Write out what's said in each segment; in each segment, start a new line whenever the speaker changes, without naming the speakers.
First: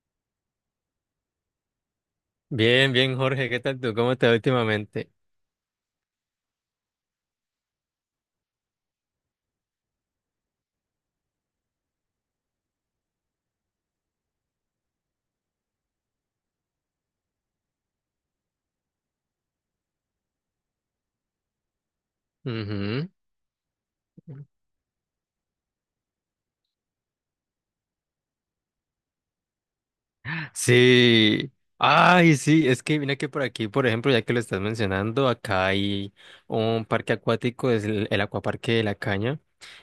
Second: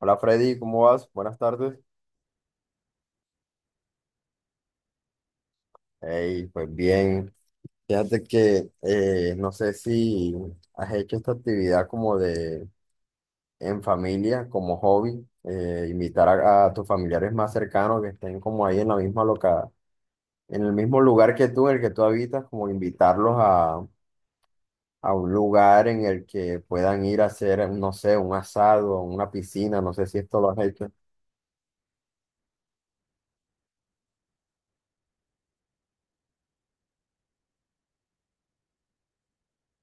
Hola Freddy, ¿cómo vas? Buenas tardes.
Bien, bien, Jorge, ¿qué tal tú? ¿Cómo te va últimamente?
Hey, pues bien. Fíjate que no sé si has hecho esta actividad como de en familia, como hobby, invitar a tus familiares más cercanos que estén como ahí en la misma loca, en el mismo lugar que tú, en el que tú habitas, como
Ujú.
invitarlos a un lugar en el que puedan ir a hacer, no sé, un asado, una piscina, no sé si esto lo has hecho.
Sí. Ay, sí, es que mira que por aquí, por ejemplo, ya que lo estás mencionando, acá hay un parque acuático, es el Acuaparque de la Caña.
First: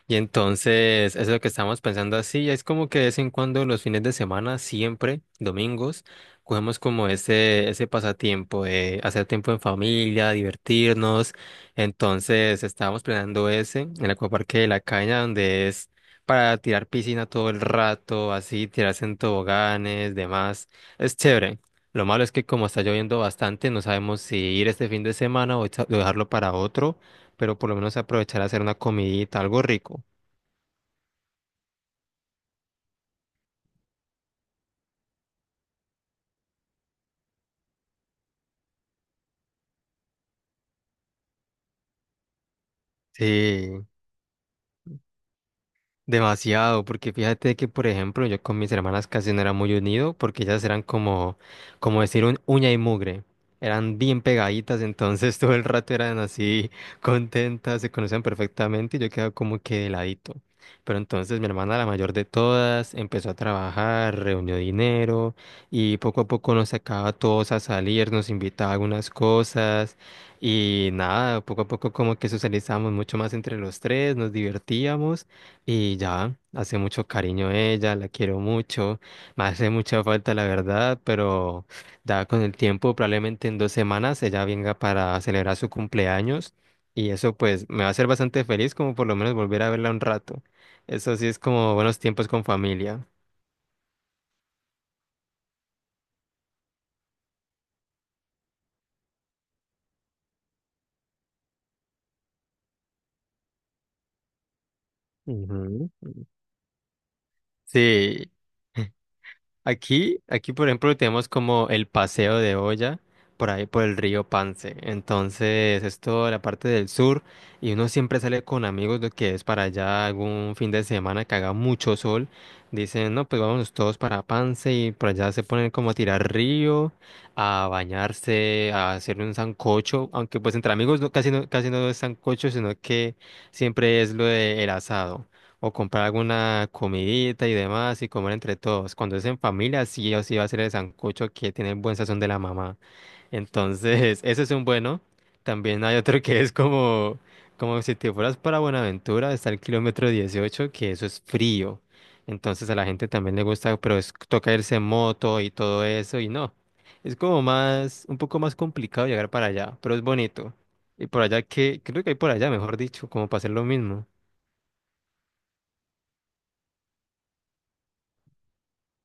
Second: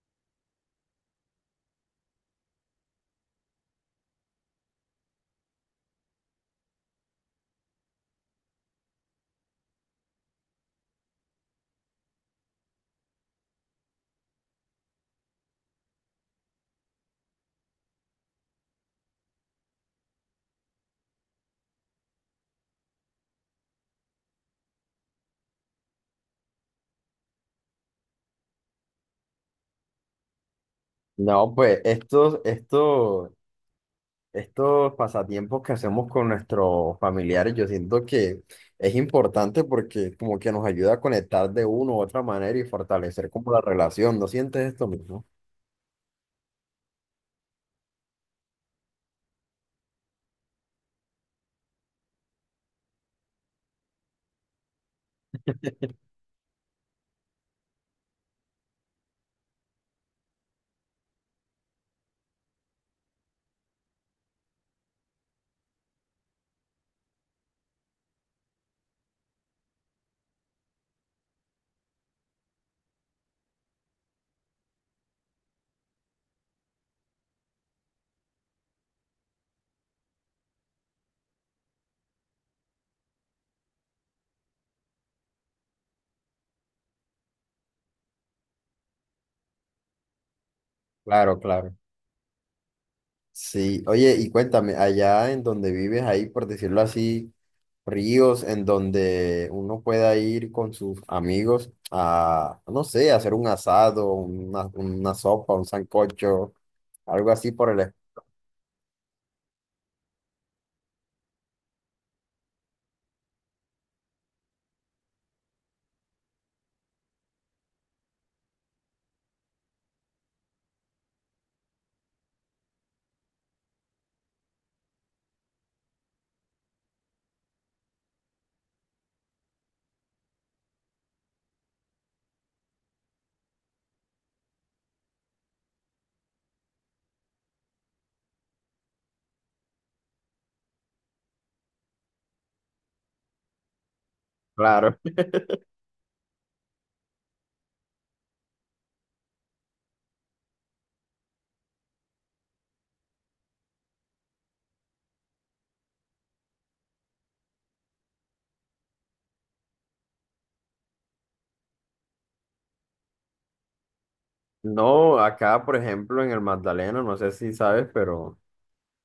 Y entonces, eso es lo que estamos pensando así, es como que de vez en cuando los fines de semana, siempre, domingos, cogemos como ese pasatiempo de hacer tiempo en familia, divertirnos. Entonces, estábamos planeando ese, el Acuaparque de la Caña, donde es para tirar piscina todo el rato, así, tirarse en toboganes, demás. Es chévere. Lo malo es que como está lloviendo bastante, no sabemos si ir este fin de semana o o dejarlo para otro, pero por lo menos aprovechar a hacer una comidita, algo rico.
No, pues estos pasatiempos que hacemos con nuestros familiares, yo siento que es importante porque como que nos ayuda a conectar de una u otra manera y fortalecer como la
Sí.
relación. ¿No sientes esto mismo?
Demasiado, porque fíjate que, por ejemplo, yo con mis hermanas casi no era muy unido, porque ellas eran como, como decir, un uña y mugre. Eran bien pegaditas, entonces todo el rato eran así contentas, se conocían perfectamente y yo quedaba como que de ladito. Pero entonces mi hermana, la mayor de todas, empezó a trabajar, reunió dinero y poco a poco nos sacaba a todos a salir, nos invitaba a algunas cosas y nada, poco a poco como que socializamos mucho más entre los tres, nos divertíamos. Y ya, hace mucho cariño a ella, la quiero mucho, me hace mucha falta la verdad, pero ya con el tiempo, probablemente en 2 semanas, ella venga para celebrar su cumpleaños y eso pues me va a hacer bastante feliz como por lo menos volver a verla un rato. Eso sí es
Claro, claro.
como buenos tiempos con familia.
Sí, oye, y cuéntame, allá en donde vives, hay, por decirlo así, ríos en donde uno pueda ir con sus amigos a, no sé, hacer un asado, una sopa, un
Ujú.
sancocho, algo así por el...
Sí. Aquí, aquí, por ejemplo, tenemos como el paseo de olla por ahí por el río Pance. Entonces, es toda la parte del sur y uno siempre sale con amigos de que es para allá algún fin de semana que haga mucho sol. Dicen, no, pues vámonos todos para Pance y por allá se ponen como a tirar río, a bañarse, a hacer un sancocho. Aunque pues entre amigos casi no es sancocho, sino que siempre es lo del asado. O comprar alguna comidita y demás y comer entre todos. Cuando es en familia, sí o sí va a ser el sancocho que tiene el buen sazón de la mamá. Entonces, ese es un
Claro.
bueno. También hay otro que es como, como si te fueras para Buenaventura, está el kilómetro 18 que eso es frío. Entonces a la gente también le gusta, pero es, toca irse en moto y todo eso y no. Es como más, un poco más complicado llegar para allá, pero es bonito. Y por allá que, creo que hay por allá, mejor dicho, como para hacer lo mismo.
No, acá, por ejemplo, en el Magdalena, no sé si sabes, pero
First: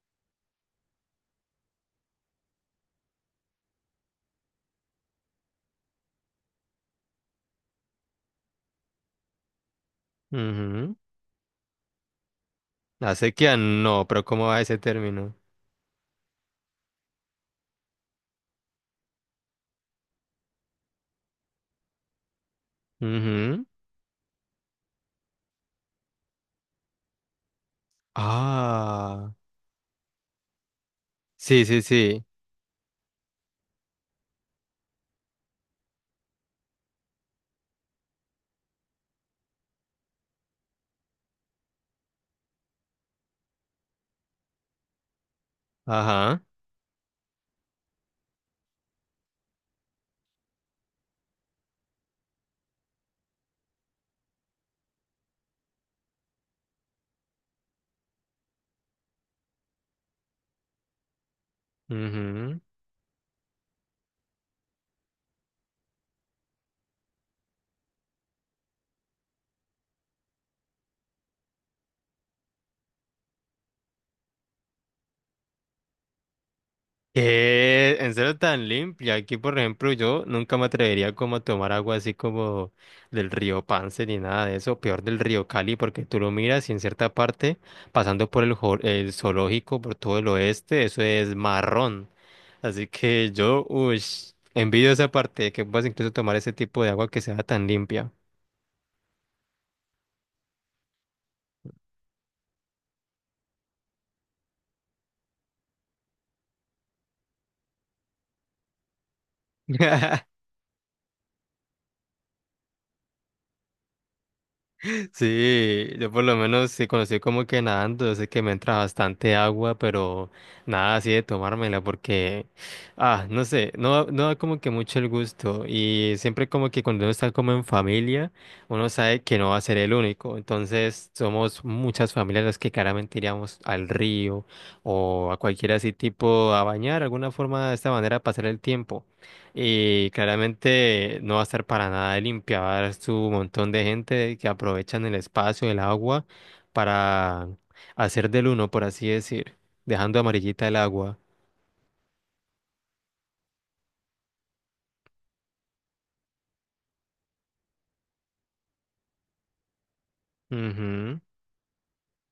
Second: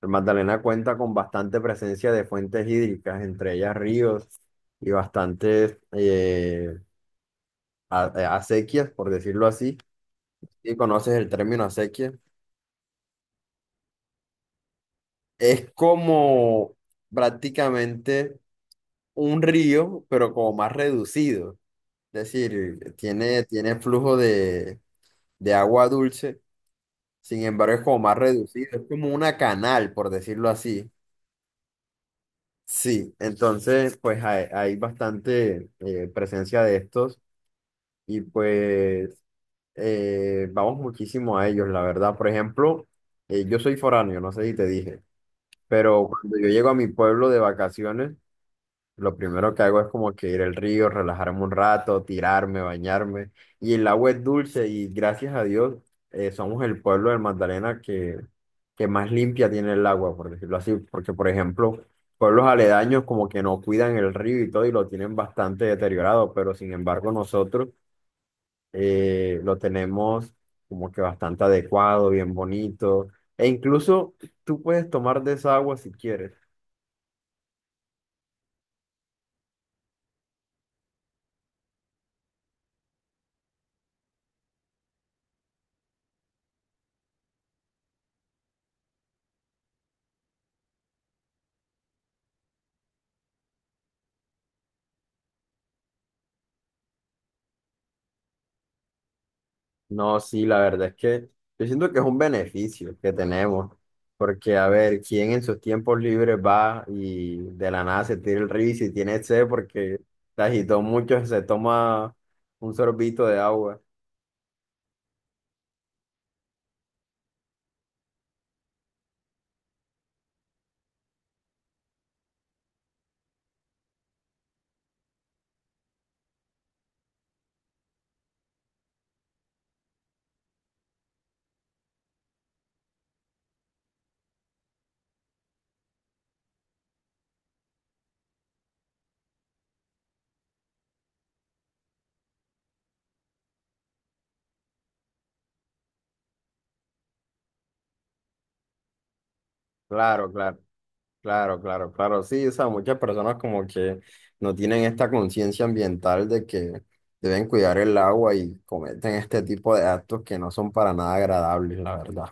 el Magdalena cuenta con bastante presencia de fuentes hídricas, entre ellas ríos y bastantes acequias, por decirlo así. Si
Ujú.
conoces el término acequia,
La sequía no, pero ¿cómo va ese término?
es como prácticamente un río, pero como más reducido. Es decir, tiene,
Ujú.
tiene flujo de agua dulce, sin embargo, es como más reducido. Es como
Ah,
una canal, por decirlo así.
sí, sí, sí.
Sí, entonces pues hay bastante presencia de estos y pues vamos muchísimo a ellos, la verdad. Por ejemplo, yo soy foráneo, no sé si te dije, pero cuando
Ajá.
yo llego a mi pueblo de vacaciones, lo primero que hago es como que ir al río, relajarme un rato, tirarme, bañarme. Y el agua es dulce y gracias a Dios somos el pueblo del Magdalena que más limpia tiene el agua, por decirlo así. Porque, por ejemplo, pueblos
Ujú.
aledaños como que no cuidan el río y todo y lo tienen bastante deteriorado, pero sin embargo nosotros lo tenemos como que bastante adecuado, bien bonito. E incluso tú puedes tomar de esa agua si quieres.
¿Qué? ¿En serio tan limpia? Aquí, por ejemplo, yo nunca me atrevería como a tomar agua así como del río Pance ni nada de eso. Peor del río Cali, porque tú lo miras y en cierta parte, pasando por el, el zoológico, por todo el oeste, eso es marrón. Así que yo, uy, envidio esa parte, que puedas incluso tomar ese tipo de agua que sea tan limpia.
No, sí, la verdad es que yo siento que es un beneficio que tenemos, porque a ver, ¿quién en sus tiempos libres va y de la nada se tira el río y si tiene sed porque se agitó mucho, se toma un sorbito de agua?
Sí, yo por lo menos sí conocí como que nadando, yo sé que me entra bastante agua, pero nada así de tomármela porque, ah, no sé, no, no da como que mucho el gusto y siempre como que cuando uno está como en familia, uno sabe que no va a ser el único, entonces somos muchas familias las que claramente iríamos al río o a cualquier así tipo a bañar, alguna forma de esta manera pasar el tiempo. Y claramente no va a estar para nada limpia, va a haber su montón de gente que aprovechan el espacio, el agua, para hacer del uno, por así decir, dejando
Claro, claro,
amarillita el agua.
claro, claro, claro, sí, o sea, muchas personas como que no tienen esta conciencia ambiental de que deben cuidar el agua y cometen este tipo de actos que no son para nada
Ujú.
agradables, la verdad.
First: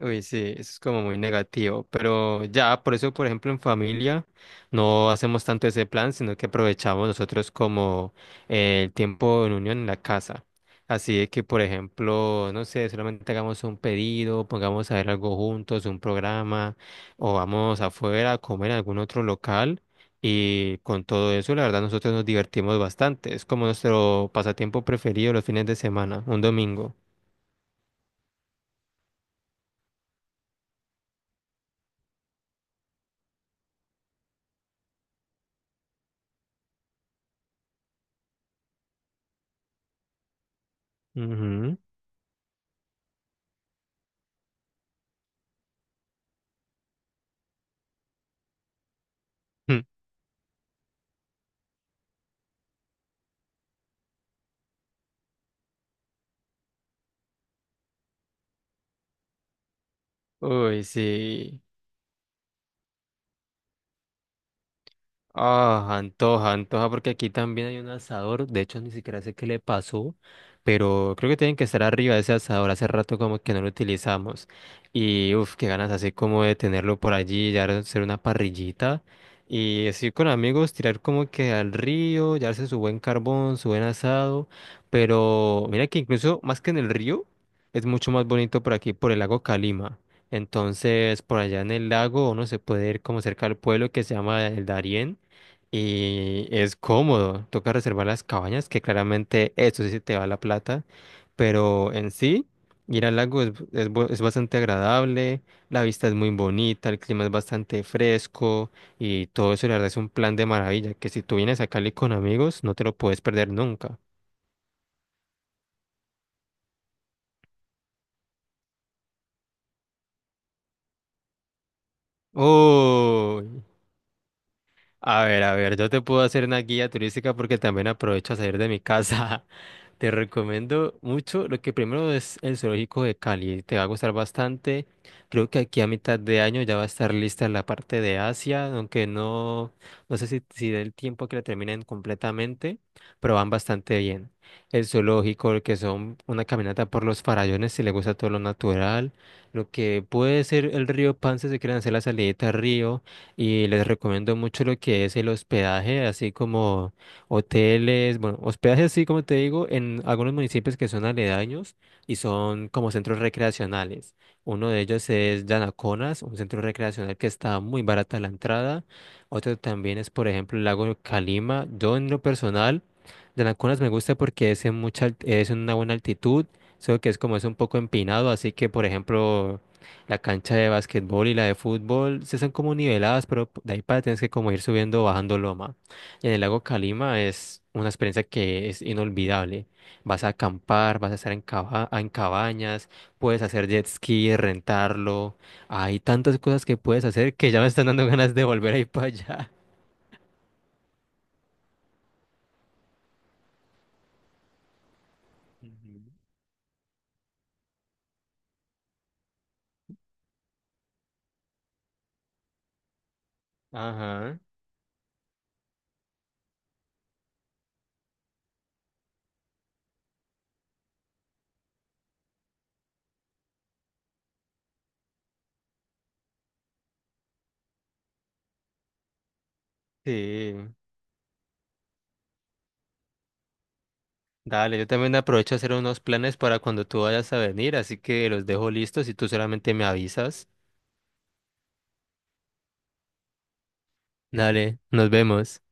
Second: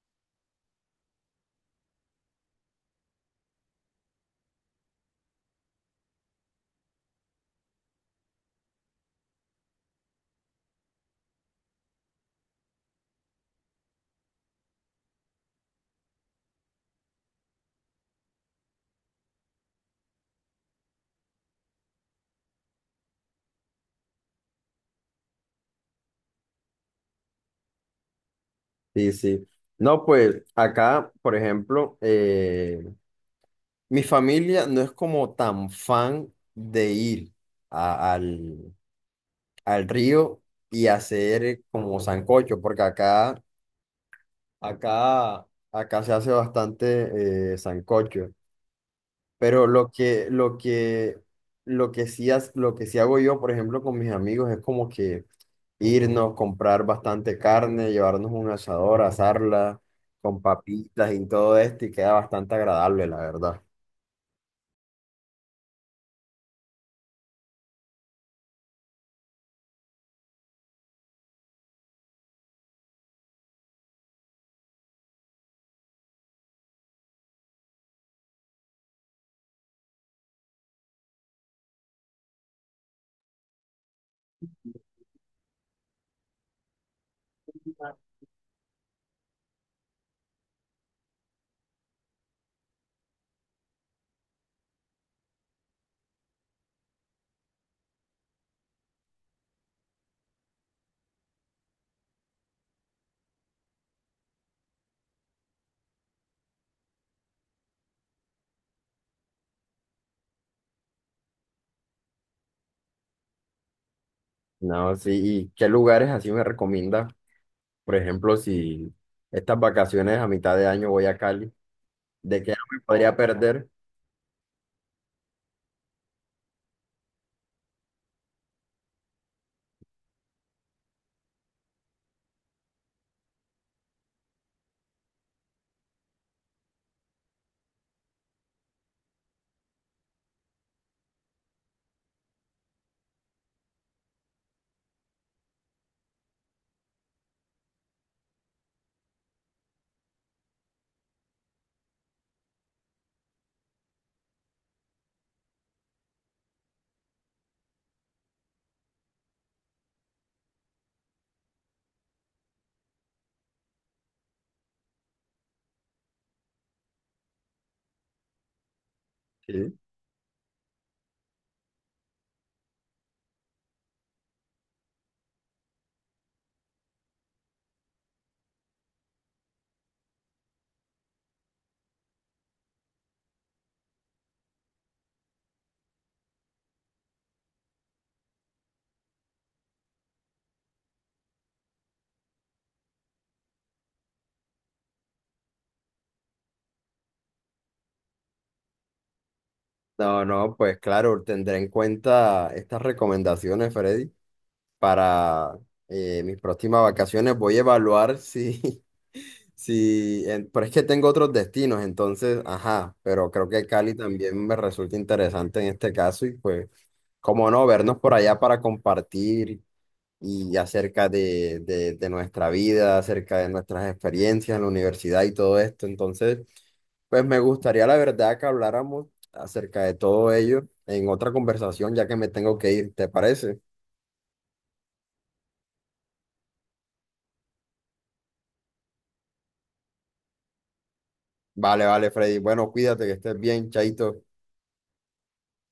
Uy, sí, eso es como muy negativo, pero ya, por eso, por ejemplo, en familia no hacemos tanto ese plan, sino que aprovechamos nosotros como el tiempo en unión en la casa. Así de que, por ejemplo, no sé, solamente hagamos un pedido, pongamos a ver algo juntos, un programa, o vamos afuera a comer en algún otro local. Y con todo eso, la verdad, nosotros nos divertimos bastante. Es como nuestro pasatiempo preferido los fines de semana, un domingo.
Sí, sí. No, pues acá, por ejemplo, mi familia no es como tan fan de ir a- al, al río y hacer
Ujú.
como sancocho, porque acá, acá se hace bastante sancocho. Pero lo que sí hago yo, por ejemplo, con mis amigos es como que irnos, comprar bastante carne, llevarnos un asador, asarla con
Uy,
papitas y todo
sí.
esto y queda bastante agradable, la verdad.
Ah, antoja, antoja, porque aquí también hay un asador. De hecho, ni siquiera sé qué le pasó, pero creo que tienen que estar arriba de ese asador. Hace rato como que no lo utilizamos. Y uff, qué ganas así como de tenerlo por allí, ya hacer una parrillita. Y así con amigos, tirar como que al río, llevarse su buen carbón, su buen asado. Pero mira que incluso más que en el río, es mucho más bonito por aquí, por el lago Calima. Entonces, por allá en el lago uno se puede ir como cerca al pueblo que se llama el Darién y es cómodo, toca reservar las cabañas, que claramente eso sí se te va la plata, pero en sí, ir al lago es, es bastante agradable, la vista es muy bonita, el clima es bastante fresco y todo eso, la verdad es un plan de maravilla, que si tú vienes a Cali con amigos, no te lo puedes perder nunca.
No, sí, ¿y qué lugares así me recomienda? Por ejemplo, si estas vacaciones a mitad de año voy a Cali, ¿de qué no me podría
Uy,
perder?
a ver, yo te puedo hacer una guía turística porque también aprovecho a salir de mi casa. Te recomiendo mucho. Lo que primero es el zoológico de Cali. Te va a gustar bastante. Creo que aquí a mitad de año ya va a estar lista la parte de Asia, aunque no, no sé si, si dé el tiempo que la terminen completamente, pero van bastante bien. El zoológico, lo que son una caminata por los farallones, si le gusta todo lo natural. Lo que puede ser el río Pan si quieren hacer la salidita al río. Y les recomiendo mucho lo que es el hospedaje, así como hoteles, bueno, hospedajes sí, como te digo, en algunos municipios que son aledaños y son como centros recreacionales. Uno de ellos es Yanaconas, un centro recreacional que está muy barata la entrada. Otro
Sí.
también es, por ejemplo, el lago de Calima. Yo en lo personal, Yanaconas me gusta porque es en mucha, es en una buena altitud, solo que es como es un poco empinado, así que, por ejemplo, la cancha de básquetbol y la de fútbol se son como niveladas, pero de ahí para tienes que como ir subiendo o bajando loma. En el lago Calima es una experiencia que es inolvidable. Vas a acampar, vas a estar en, en cabañas, puedes hacer jet ski, rentarlo. Hay tantas cosas que puedes hacer que ya me están dando ganas de volver a ir para allá.
No, no, pues claro, tendré en cuenta estas recomendaciones, Freddy, para
Ujú.
mis próximas vacaciones. Voy a evaluar si, si, en- pero es que tengo otros destinos, entonces, ajá, pero creo que Cali
Ajá,
también me resulta interesante en este caso y pues, como no, vernos por allá para compartir y acerca de nuestra vida, acerca de nuestras experiencias en la universidad y todo esto. Entonces, pues me gustaría la verdad que habláramos acerca de todo
sí.
ello en otra conversación, ya que me tengo que ir, ¿te parece?
Dale, yo también aprovecho a hacer unos planes para cuando tú vayas a venir, así que los dejo listos y tú solamente me avisas.
Vale, vale, Freddy. Bueno, cuídate, que estés bien, chaito.
Dale, nos vemos.